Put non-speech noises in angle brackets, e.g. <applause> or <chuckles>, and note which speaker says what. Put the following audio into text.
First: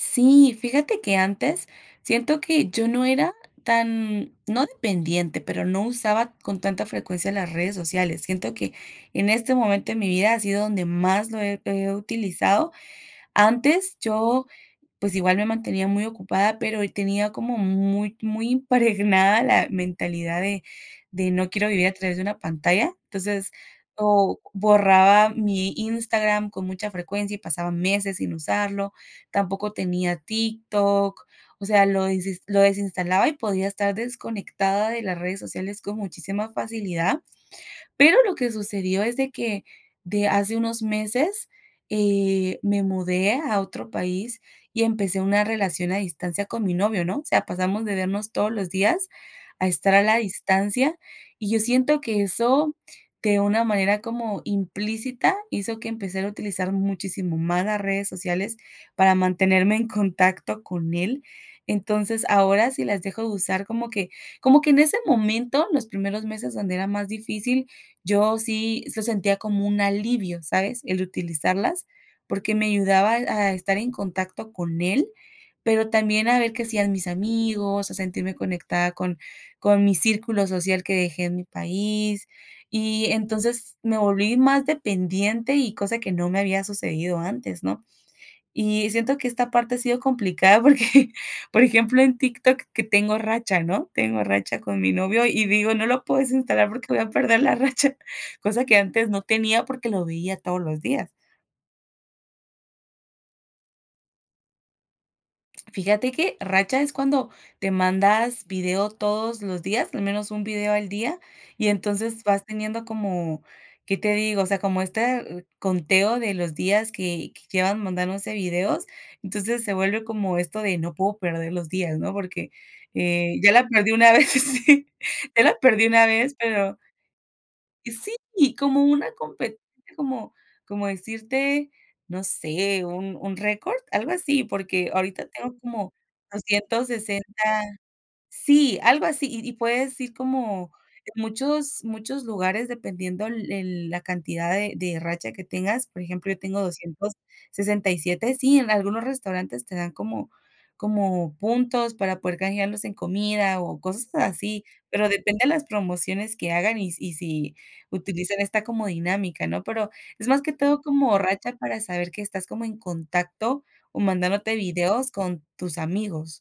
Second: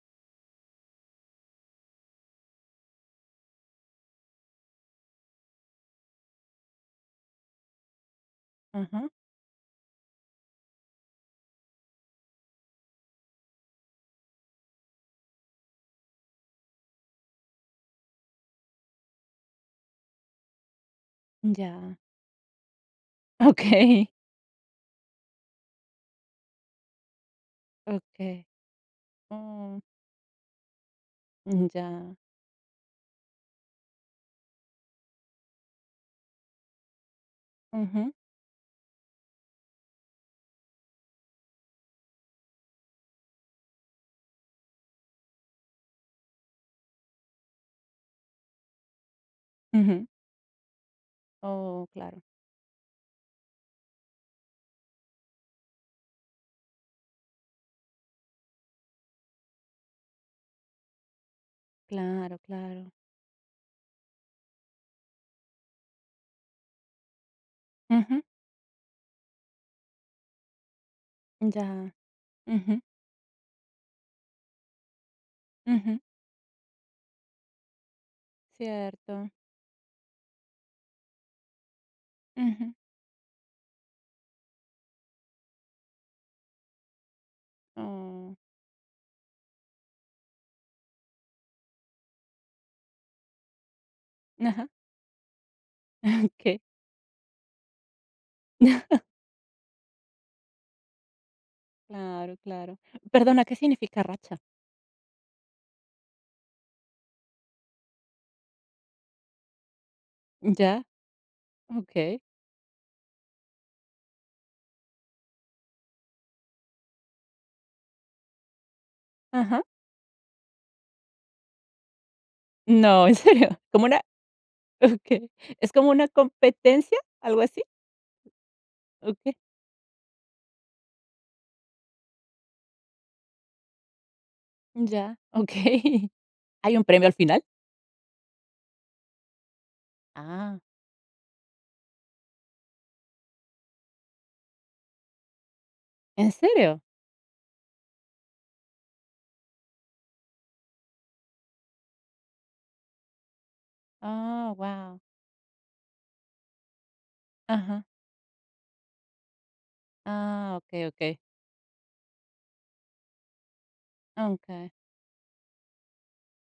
Speaker 1: Sí, fíjate que antes siento que yo no era tan, no dependiente, pero no usaba con tanta frecuencia las redes sociales. Siento que
Speaker 2: Ujú.
Speaker 1: en este momento de mi vida ha sido donde más lo he he utilizado. Antes, yo, pues, igual me mantenía muy ocupada, pero, eh, tenía como muy muy impregnada la mentalidad de de no quiero vivir a
Speaker 2: Ya.
Speaker 1: través de una pantalla. Entonces,
Speaker 2: Okey.
Speaker 1: o borraba mi Instagram con mucha frecuencia, y pasaba meses sin
Speaker 2: Okey.
Speaker 1: usarlo, tampoco
Speaker 2: Ah.
Speaker 1: tenía TikTok, o
Speaker 2: Ujú,
Speaker 1: sea, lo
Speaker 2: ya.
Speaker 1: desinst lo desinstalaba, y podía estar desconectada de las redes sociales con muchísima facilidad.
Speaker 2: Ujú.
Speaker 1: Pero lo que sucedió es de que, de hace unos meses, eh, me mudé a otro país, y empecé una relación a distancia con mi novio, ¿no? O sea, pasamos de vernos todos los días a estar a
Speaker 2: Ujú.
Speaker 1: la distancia, y yo
Speaker 2: Oh,
Speaker 1: siento
Speaker 2: claro.
Speaker 1: que eso, de una manera como implícita, hizo que empezara a utilizar muchísimo más las redes sociales para mantenerme en contacto con él. Entonces,
Speaker 2: Claro,
Speaker 1: ahora sí
Speaker 2: claro.
Speaker 1: las dejo de usar como que como que en ese momento, los primeros meses donde era más difícil,
Speaker 2: Ujú.
Speaker 1: yo sí se sentía como un alivio, ¿sabes? El utilizarlas,
Speaker 2: Ya,
Speaker 1: porque me
Speaker 2: ujú.
Speaker 1: ayudaba a estar en contacto con él, pero
Speaker 2: Ujú.
Speaker 1: también a ver que hacían mis amigos, a sentirme conectada con
Speaker 2: Cierto.
Speaker 1: con mi círculo social que dejé en mi país.
Speaker 2: Ujú.
Speaker 1: Y, entonces me volví más dependiente, y cosa que no me había sucedido antes, ¿no?
Speaker 2: Ah.
Speaker 1: Y siento que esta parte ha sido complicada porque, por ejemplo, en TikTok que tengo racha, ¿no?, tengo racha
Speaker 2: Ajá.
Speaker 1: con mi novio y digo: "No lo puedo
Speaker 2: <chuckles> Okey.
Speaker 1: desinstalar porque voy a perder la racha", cosa que
Speaker 2: <chuckles>
Speaker 1: antes no tenía porque lo veía todos los días.
Speaker 2: Claro, claro. Perdona, ¿qué significa racha?
Speaker 1: Fíjate que racha es cuando te mandas video todos los días, al menos un video
Speaker 2: Ya,
Speaker 1: al día, y
Speaker 2: okey.
Speaker 1: entonces vas teniendo como, ¿qué te digo? O sea, como este conteo de los días que que llevan mandándose videos,
Speaker 2: Ajá.
Speaker 1: entonces se vuelve como esto de no puedo perder los días, ¿no? Porque,
Speaker 2: No, ¿en
Speaker 1: eh,
Speaker 2: serio?
Speaker 1: ya la
Speaker 2: ¿Cómo
Speaker 1: perdí
Speaker 2: una?
Speaker 1: una vez, sí.
Speaker 2: Okey,
Speaker 1: Ya la
Speaker 2: ¿es
Speaker 1: perdí
Speaker 2: como
Speaker 1: una
Speaker 2: una
Speaker 1: vez, pero
Speaker 2: competencia?, ¿algo así?
Speaker 1: Sí, como una
Speaker 2: Okey.
Speaker 1: compe como como decirte, no sé, un un récord, algo así. Porque
Speaker 2: Ya,
Speaker 1: ahorita tengo como
Speaker 2: okey. ¿Hay un
Speaker 1: doscientos
Speaker 2: premio al
Speaker 1: sesenta
Speaker 2: final?
Speaker 1: sí, algo así. Y y puedes ir
Speaker 2: Ah.
Speaker 1: como muchos muchos lugares, dependiendo el el la cantidad de de racha que tengas, por ejemplo,
Speaker 2: ¿En
Speaker 1: yo tengo
Speaker 2: serio?
Speaker 1: 267. Sí, en algunos restaurantes te dan como como puntos para poder canjearlos en comida o cosas
Speaker 2: Ah,
Speaker 1: así,
Speaker 2: guau.
Speaker 1: pero depende de las promociones que hagan, y si y si
Speaker 2: Ajá.
Speaker 1: utilizan esta como dinámica, ¿no? Pero es más que
Speaker 2: Ah,
Speaker 1: todo
Speaker 2: okey, okey.
Speaker 1: como racha para saber que estás como en contacto o
Speaker 2: Ah,
Speaker 1: mandándote
Speaker 2: okey.
Speaker 1: videos con tus amigos.